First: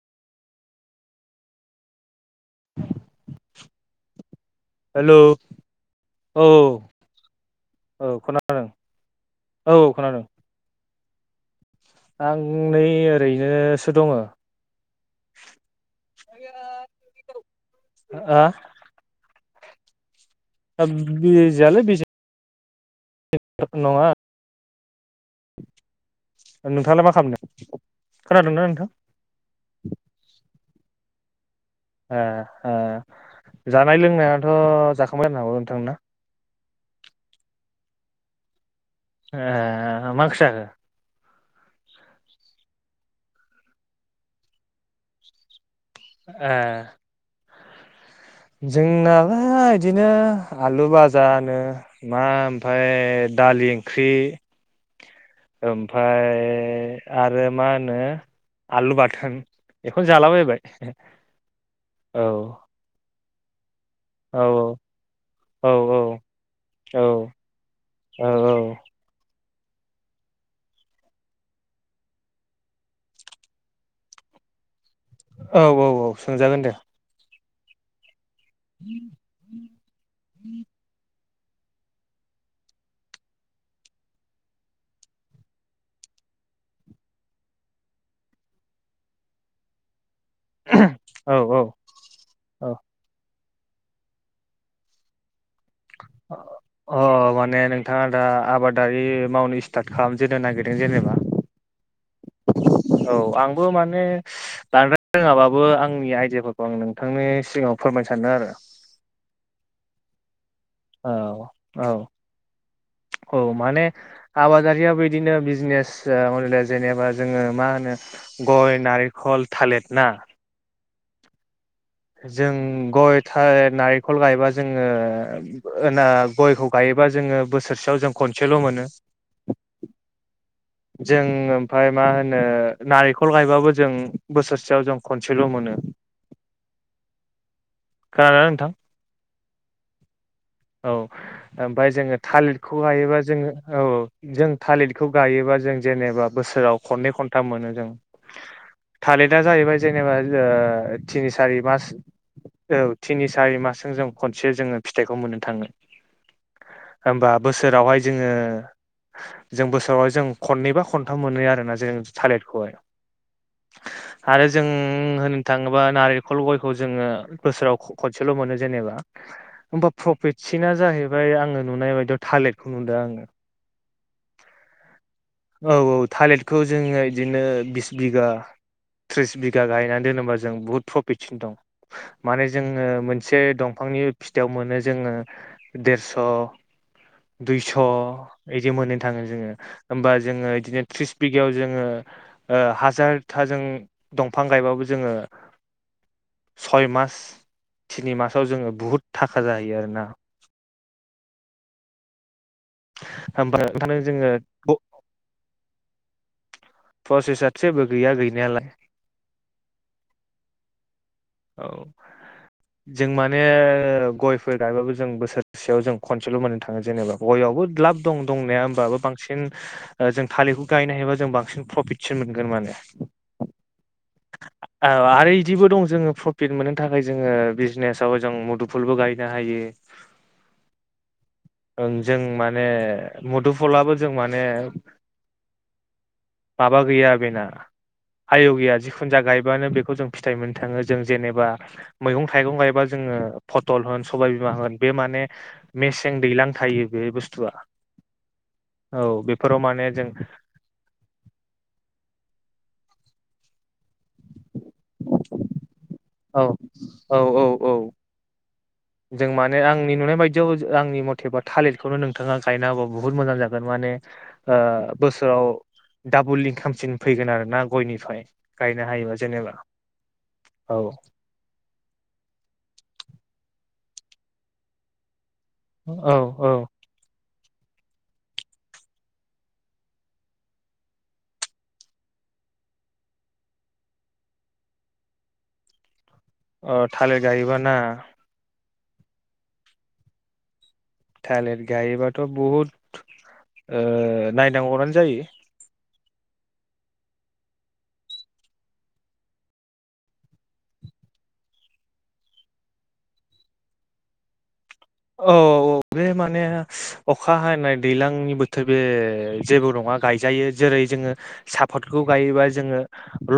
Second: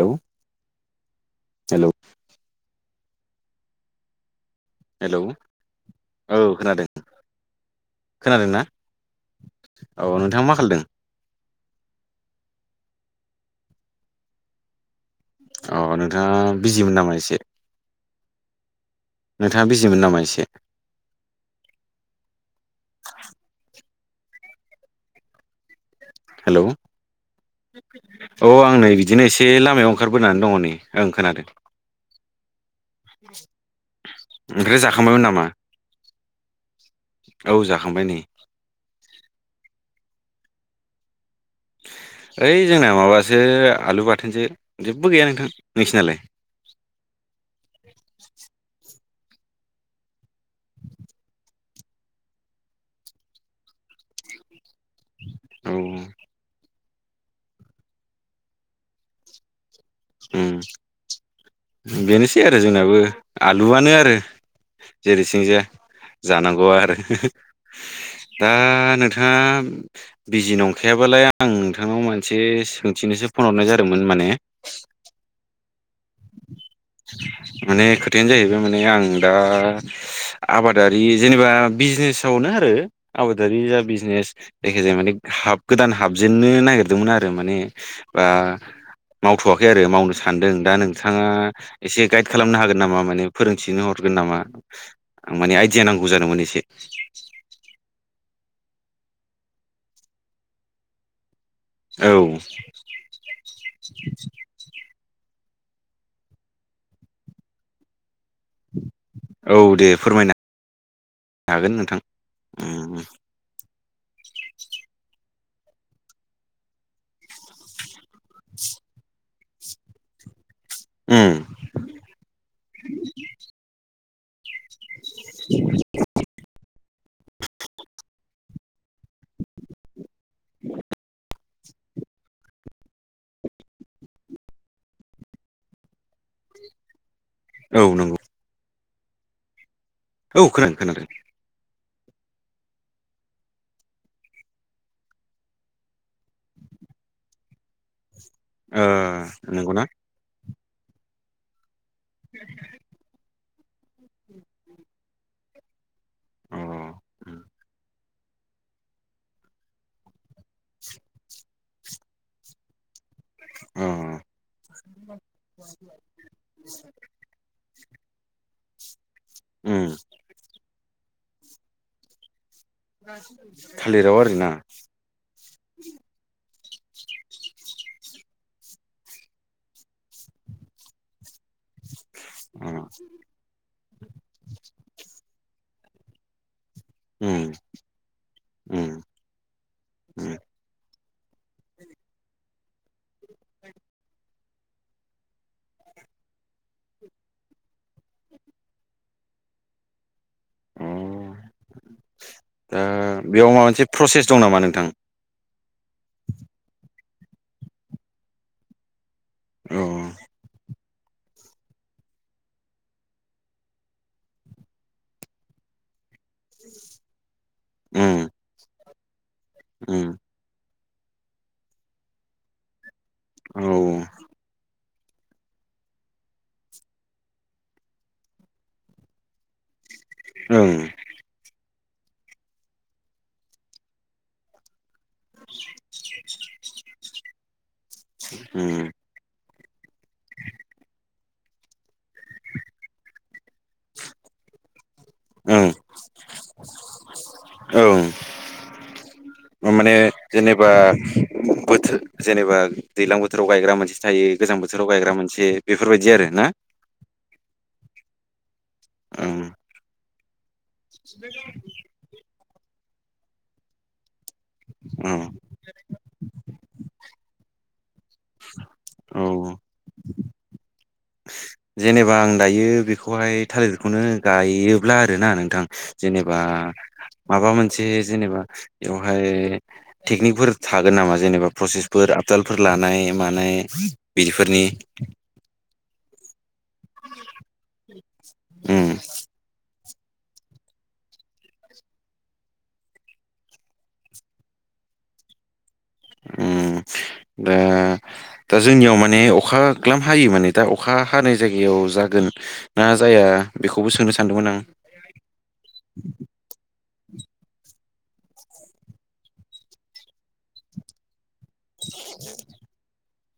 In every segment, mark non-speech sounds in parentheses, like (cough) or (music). Hello hello (inaudible) hello औ औ खोनादों औ नोंथाङा मा खालायदों? आं नै ओरैनोसो दंङो। अ नोंथाङा बिजिमोन नामा एसे। ओ नोंथाङा बिजिमोन नामा एसे? बिजिआलाय (unintelligible) नङा हेलौ नोंथाङालाय मा खालादों? औ आं नै बिदिनो एसे लामायाव ओंखारबोनानै दङ नै ओं खोनादों। ओ ओ जानाय लोंनायाथ' ओमफ्राय जाखांबायमोन जाखांबाय नामा होननो हागौ नोंथाना? औ जाखांबाय नै। ए मा ओंख्रि जाखो ओइ जोंना माबासो आलु बाथोनसो जेबो गैया नोंथां नोंसिनालाय ए जोंना बा इदिनो आलु बाजानो मा ओमफ्राय दालि ओंख्रि (inaudible) औ ओमफ्राय आरो मा होनो आलु बाथोन बेखौनो उम जालाबायबाय औ दुआनो आरो औ जेरैथिंजाया औ औ जानांगौ आरो औ औ दा नोंथाङा बिजि नंखायाबालाय आं नोंथांनाव मोनसे सोंथिनोसो फन हरनाय जादोंमोन माने औ औ औ सोंजागोन दे माने खोथायानो जाहैबाय माने आं दा आबादारि जेनेबा बिजनेसावनो आरो आबादारि जा बिजनेस जायखि जाया माने हाब गोदान हाब जेननो नागिरदोंमोन आरो माने बा मावथ'वाखै आरो मावनो सानदों दा नोंथाङा औ औ एसे गाइद खालामनो औ हागोन नामा माने फोरोंथिनो हरगोन नामा माने आइडिया नांगौ जादोंमोन एसे अ माने नोंथाङा दा आबादारि मावनो स्टार्ट खालामजेनो नागिरदों जेनेबा औ औ आंबो माने बां रोङाबाबो आंनि आइदियाफोरखौ आं नोंथांनि सिगाङाव फोरमायनो सानो आरो औ दे फोरमायनो औ हागोन औ नोंथां उम औ माने आबादारियाव बिदिनो बिजनेस जेनेबा जोङो मा होनो गय ना नारिेंखल थालिर ना उम जों गय नारेंखल गायबा जों जोङो होना गायोब्ला जों बोसोर सेयाव सेल' मोनो जों ओमफ्राय मा होनो नारेंखल गायबाबो जों बोसोरसेयाव जों खनसेल' मोनो (inaudible) औ नंगौ (unintelligible) नोंथां औ खोनादों खोनादों ओमफ्राय जोङो थालिरखौ गायोबा जोङो औ जों थालिरखौ गायोबा जों जेनेबा बोसोराव खनै खन्थाम मोनो जों ओ थालेरा जाहैबाय नंगौना जेनेबा ओ थिनि सारि मास औ थिनि सारि मासजों जों खनसे जोङो फिथाइखौ मोननो थाङो अ होमबा बोसोरावहाय जोङो जों बोसोरावहाय जों खननैबा खनथाम मोनो आरोना जों थालिरखौहाय अ आरो जों होननो थाङोबा नारेंखल गयखौ जोङो बोसोराव खनसेल' मोनो जेनेबा होमबा उम प्रफिटसिना जाहैबाय आङो नुनाय बायदियाव थालेिर थालिराव आरो ना औ औ था बेखौ जोङो बिदिनो बिस बिघा थ्रिस बिघा गायनानै दोनोबा जों बुहुद प्रफिट सिन दं माने जोङो अ मोनसे दंफांनि फिथाइाव मोनो जोङो देरस' उम दुइस' बिदि मोननो उम थाङो जोङो ओ उम जोङो इदिनो त्रिस बिगायाव जोङो ओ हाजारथाजों दंफां गायबाबो जोङो (inaudible) सय मास तिनि मासाव जोङो बुहुत थाखा जाहैयो आरोना दा ओ बेयाव होमबा माबा मोनसे ओंखायनो प्रसेस जोङो दं नामा नोंथां प्रसेस जेबो गैया गैनायालाय औ। औ जों माने गयफोर गायबाबो जों बोसोरसेयाव जों खनसेल' मोननो थाङो जेनेबा गयावबो दलाब दं उम दंनाया होमबाबो बांसिन उम ओ जों थालिरखौ गायनो हायोबा जों बांसिन प्रफिटसो मोनगोन माने। औ। ओ आरो इदिबो दं जोङो प्रफिट मोननो थाखाय जोङो बिजनेसाव जों मुदुफुलबो गायनो हायो। ओं। ओं जों माने मुदुफलाबो जों माने माबा गैया बेना आयु गैया उम जिखुनु जा गाय बिबानो बेखौ जों फिथाइ मोननो थाङो। जों जेनेबा मैगं-थाइगं गायबा जोङो फथल होन सबायबिमा होन बे माने ओं मेसें दैलां थायो बे बुस्थुआ। ओं औ बेफोराव माने जों जेनेबा बोथोर जेनेबा दैलां बोथोराव गायग्रा मोनसे थायो गोजां बोथ बोसोराव गायग्रा मोनसे बेफोरबायदि आरो ना? औ औ औ औ जों ओं माने आंनि नुनाय बायदियाव जो आंनि मथेबा थालिरखौनो नोंथाङा गायना गौ। बुहुद मोजां जागोन माने ओ ओं बोसोराव दाबुलि खामसिन फैगोन आरोना गयनिफाय गायनो हायोबा जेनेबा औ औ। जेनेबा आं दायो बेखौहाय थालिरखौनो गायोब्ला आरोना नों थां औ जेनेबा औ माबा मोनसे जेनेबा बेवहाय टेकनिकफोर थागोन नामा जेनेबा प्रसेसफोर तालफोर लानाय मानाय बिदिफोरनि अ' थालिर गायोबा ना। उम। थालिर गायोबाथ' बहुद ओ नायनांगौ आनो जायो। उम दा दा जोंनियाव माने अखा ग्लाम हायो माने दा अखा हानाय जायगायाव जागोन ना जाया दा बेखौबो सोंनो सानदोंमोन आं। औ औ बे माने अखा हानाय दैलांनि बोथोर बे जेबो नङा गायजायो जेरै जोङो सापाथ खौ गायोबा जोङो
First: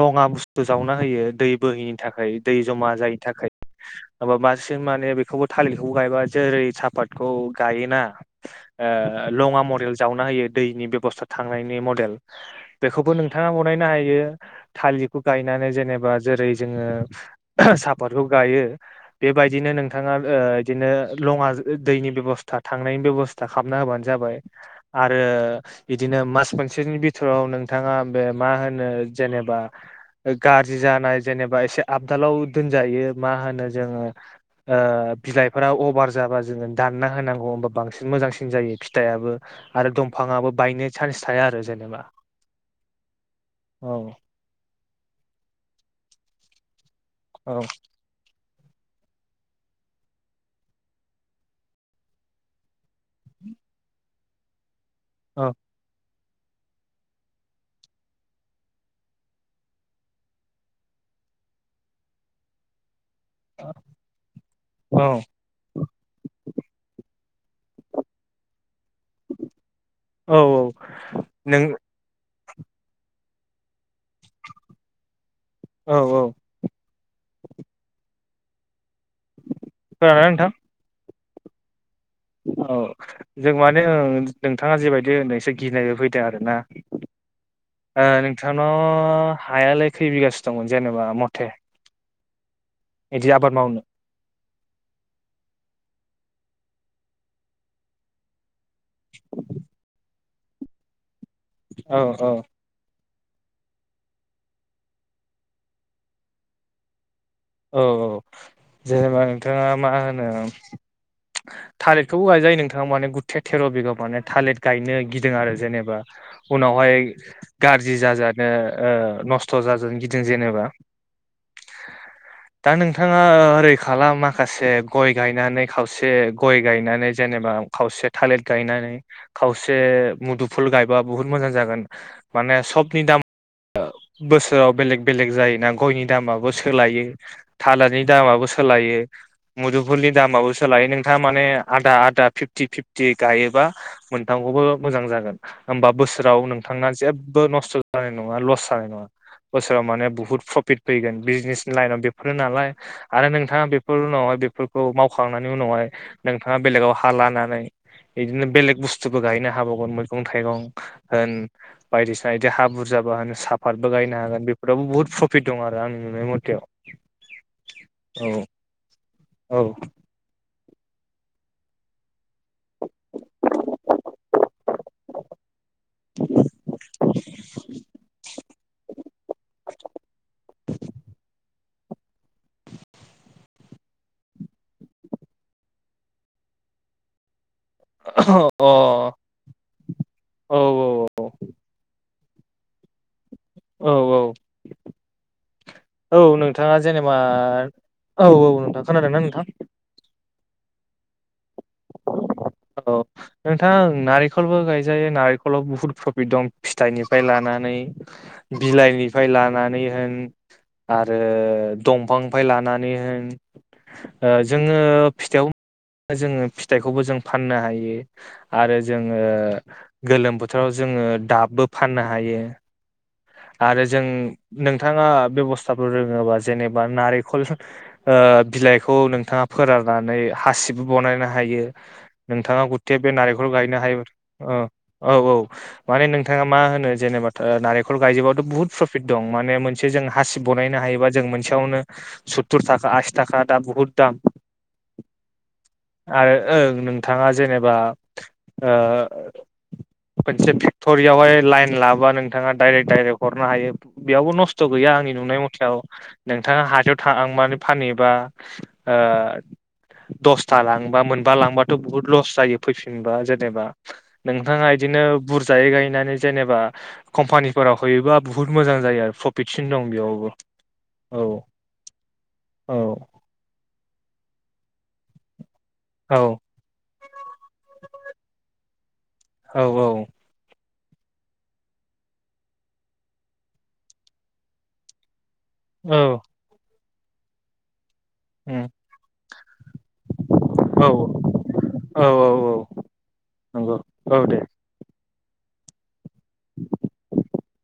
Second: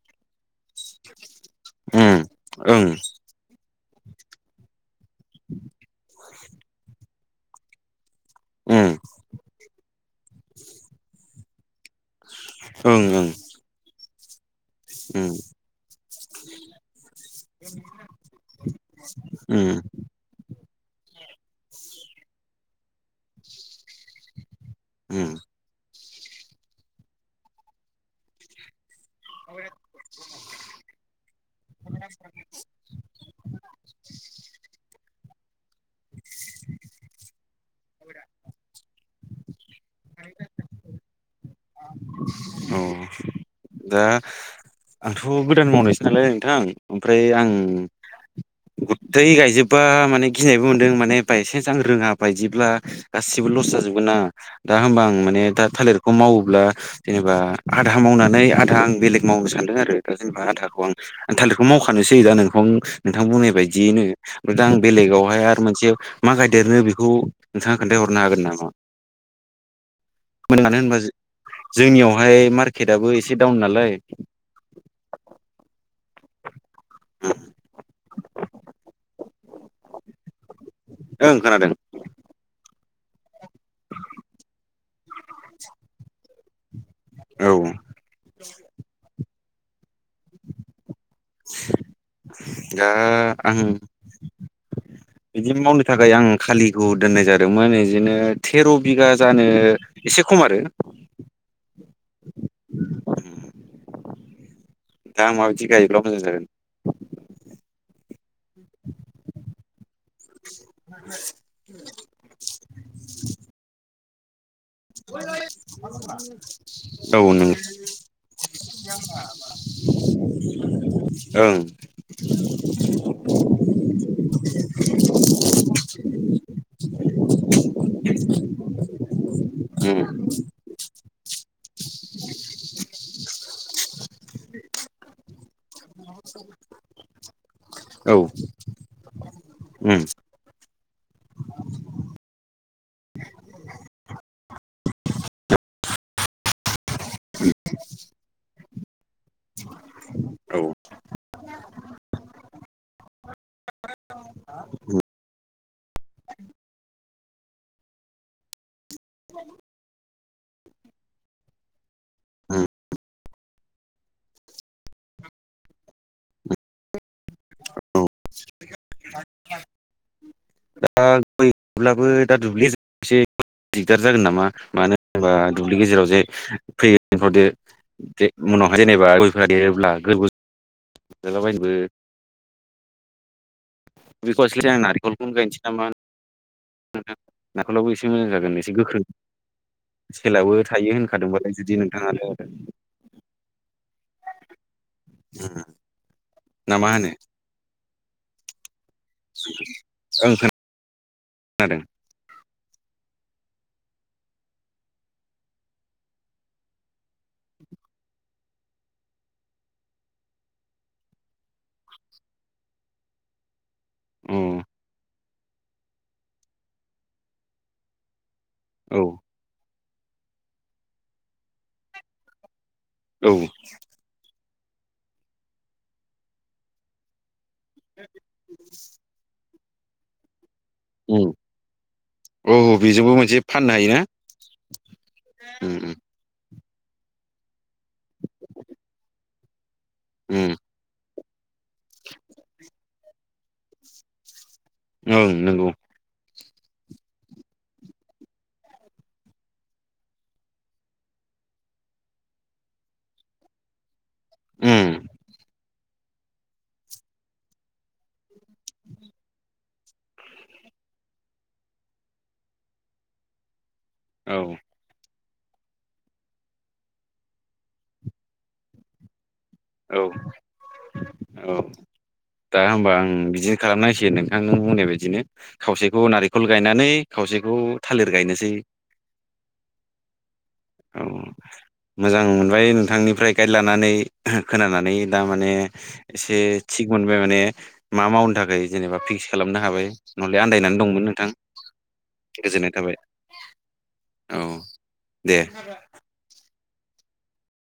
लङा बुस्थु जावना होयो दै बोहैनि उम थाखाय दै ओं जमा जायैनि थाखाय माबा बांसिन माने बेखौबो थालिरखौबो गायबा जेरै सापाथखौ गायोना ओ उम लङा मदेल जावना होयो दैनि बेब'स्था थांनायनि मडेल ओं बेखौबो नोंथाङा बनायनो हायो। थालिरखौ ओं गायनानै जेनेबा जेरै जोङो (unintelligible) सापथखौ गायो बेबायदिनो उम उम नोंथाङा ओ इदिनो लङा दैनि बेबस्था थांनायनि बेबस्था खालामना होबानो जाबाय। आरो उम बिदिनो मास मोनसेनि बिथोराव नोंथाङा बे मा होनो जेनेबा ओ गाज्रि जानाय जेनेबा एसे आबदालाव दोनजायो मा होनो जोङो ओ बिलाइफोरा अभार जाबा जोङो दानना होनांगौ होमबा बांसिन मोजांसिन जायो फिथाइआबो। आरो दंफाङाबो बायनो चान्स थाया आरो जेन। औ दा औ आंथ' गोदान मावनायसो नालाय नोंथां। ओमफ्राय आं औ गथै गायजोबबा माने गिनायबो मोनदों माने बायसेन्स आं रोङा बायदिब्ला गासिबो लस जाजोबगोन ना दा होमबा आं माने औ दा थालिरखौ मावोब्ला जेनेबा आधा मावनानै आधा आं बेलेग मावनो सानदों आरो। दा जेनेबा आधाखौ आं थालिरखौ माव मावखानोसै जायो दा नोंहं नोंथां बुंनाय बायदियैनो दा आं औ बेलेगावहाय आरो मोनसे मा गायदेरनो बेखौ नोंथाङा खोन्था हरनो हागोन नामा? औ होनो मानो होनबा जो नों जोंनियावहाय मार्केटआबो एसे डावन नालाय। औ औ। (unintelligible) खोनादोंना नोंथां ओं खोनादों। औ जों माने ओं नोंथाङा जेबायदि होनदों एसे गिनायबो फैदों आरोना। औ ओ नोंथांनाव हायालाय खै बिगासो दंमोन जेन'बा मथे दा बिदि आबाद आं मावनो बिदि मावनो थाखाय आं खालिखौ दोननाय जादोंमोन इदिनो थेर' बिगा जानो एसे खम आरो औ औ दा आं माबायदि गायोब्ला मोजां जागोन। औ औ जेनेबा नोंथाङा मा होनो थालिरखौबो गायजायो नोंथाङा माने गुथे थेर' बिगा माने थालिर गायनो गिदों आरो जेनेबा उनावहाय औ नों गाज्रि जाजानो ओ नस्थ' अब्ला जों गिदिं जेनोबा ओं दा नोंथाङा ओरै खालाम माखासे गय गायनानै खावसे गय गायनानै जों जेनेबा खावसे थालिर गायनानै खावसे उम मुदुफुल गायबा बुहुत मोजां जागोन माने सबनि दाम बोसोराव बेलेग बेलेग जायोना गयनि दामाबो सोलायो। थालारनि औ दामाबो सोलायो उम मुदुफुलनि दामाबो सोलायो नोंथाङा माने आदा आदा फिफ्टि फिफ्टि गायोबा मोनथामखौबो मोजां जागोन। होमबा बोसोराव नोंथांना जेबो नस्थ' जानाय नङा लस जानाय नङा। बोसोराव माने बुहुत औ प्रफिट फैगोन बिजनेसनि लाइनाव बे फोर नालाय आरो नोंथाङा बेफोर उनावहाय बेफोरखौ मावखांनायनि उनावहाय नोंथाङा बेलेगाव हा लानानै बिदिनो बेलेग बुस्थुबो गायनो हाबावगोन मैगं थाइगं ओ बायदिसिना बिदि उम हा बुरजाबा साफादबो होनो साफातबो गायनो हागोन बेफोरावबो बुहुत प्रफिट दं आरो आंनि नुनाय मथेबा औ औ दा गय गायब्लाबो दा दुब्लि जोबसै दिगदार जागोन नामा मानो होनोबा जे दुब्लि गेजेराव जे फैबावदो जे उनावहाय जेनेबा गयफोरा देरोब्ला गो (unintelligible) बै खावसे जों आं नारिखलखौनो गायनोसै नामा? नारेखोलाबो एसे मोजां जागोन अ एसे गोख्रों औ सेलाबो थायो होनखादोंबालाय जुदि नोंथाङानो औ औ औ ना नोंथाङा मा होनो जेनेबा औ औ नोंथां खोनादों ना नोंथां? जादों औ नोंथां नारिखलबो गायजायो नारिखलाव बुहुद प्रफिट दं फिथाइनिफ्राय लानानै बिलाइनिफ्राय लानानै होन आरो दंफांनिफाय लानानै होन ओ अ जोङो फिथाइयाव जोङो फिथाइखौबो जों फाननो हायो। आरो औ जोङो गोलोम बोथोराव जोङो दाबबो फाननो हायो। औ आरो जों नोंथाङा बेबस्थाफोर रोङोबा जेनेबा नारेंखल। ओ बिलाइखौ नोंथाङा फोराननानै हासिबबो बानायनो उम हायो नोंथाङा औ गुथे बे बेजोंबो मोनसे नारेंखल फाननो गायनो हायोना हायो औ औ। उम उम माने नोंथाङा मा होनो जेनेबा नारेंखल गायजोबबाथ' बहुत प्रफिट दं माने मोनसे जों हासि उम बनायनो हायोबा जों मोनसे खासेयावनो सत्तुर थाखा आसि थाखा दा बुहुद दाम। ओं नंगौ आरो ओं नोंथाङा जेनेबा ओ मोनसे फेक्ट'रियावहाय लाइन लाबा नोंथाङा डाइरेक्ट डाइरेक्ट हरनो हायो बेयावबो नस्थ' गैया उम आंनि नुनाय मथेयाव नोंथाङा हाथायाव थांबानानै फानहैबा ओ दसथा लांबा मोनबा लांबाथ' बुहुत लस जायो फैफिनबा जेनेबा औ नोंथाङा बिदिनो बुरजायै गायनानै जेनेबा कम्पानि फोराव हैयोबा बुहुत मोजां जायो आरो प्रफिटसिन दं औ बेयावबो औ दा औ होमबा आं बिदि खालामनांसिगोन नोंथां नों बुंनाय बायदिनो। खावसेखौ औ नारिखल गायनानै खावसेखौ थालिर गायनोसै औ औ मोजां मोनबाय नोंथांनिफ्राय गाइड लानानै खोनानानै दा माने औ एसे थिग मोनबाय माने मा मावनो थाखाय जेनेबा फिक्स खालामनो हाबाय। नलै आनन्दायनानै दंमोन नोंथां। औ औ गोजोननाय औ थाबाय नंगौ दे औ दे (inaudible)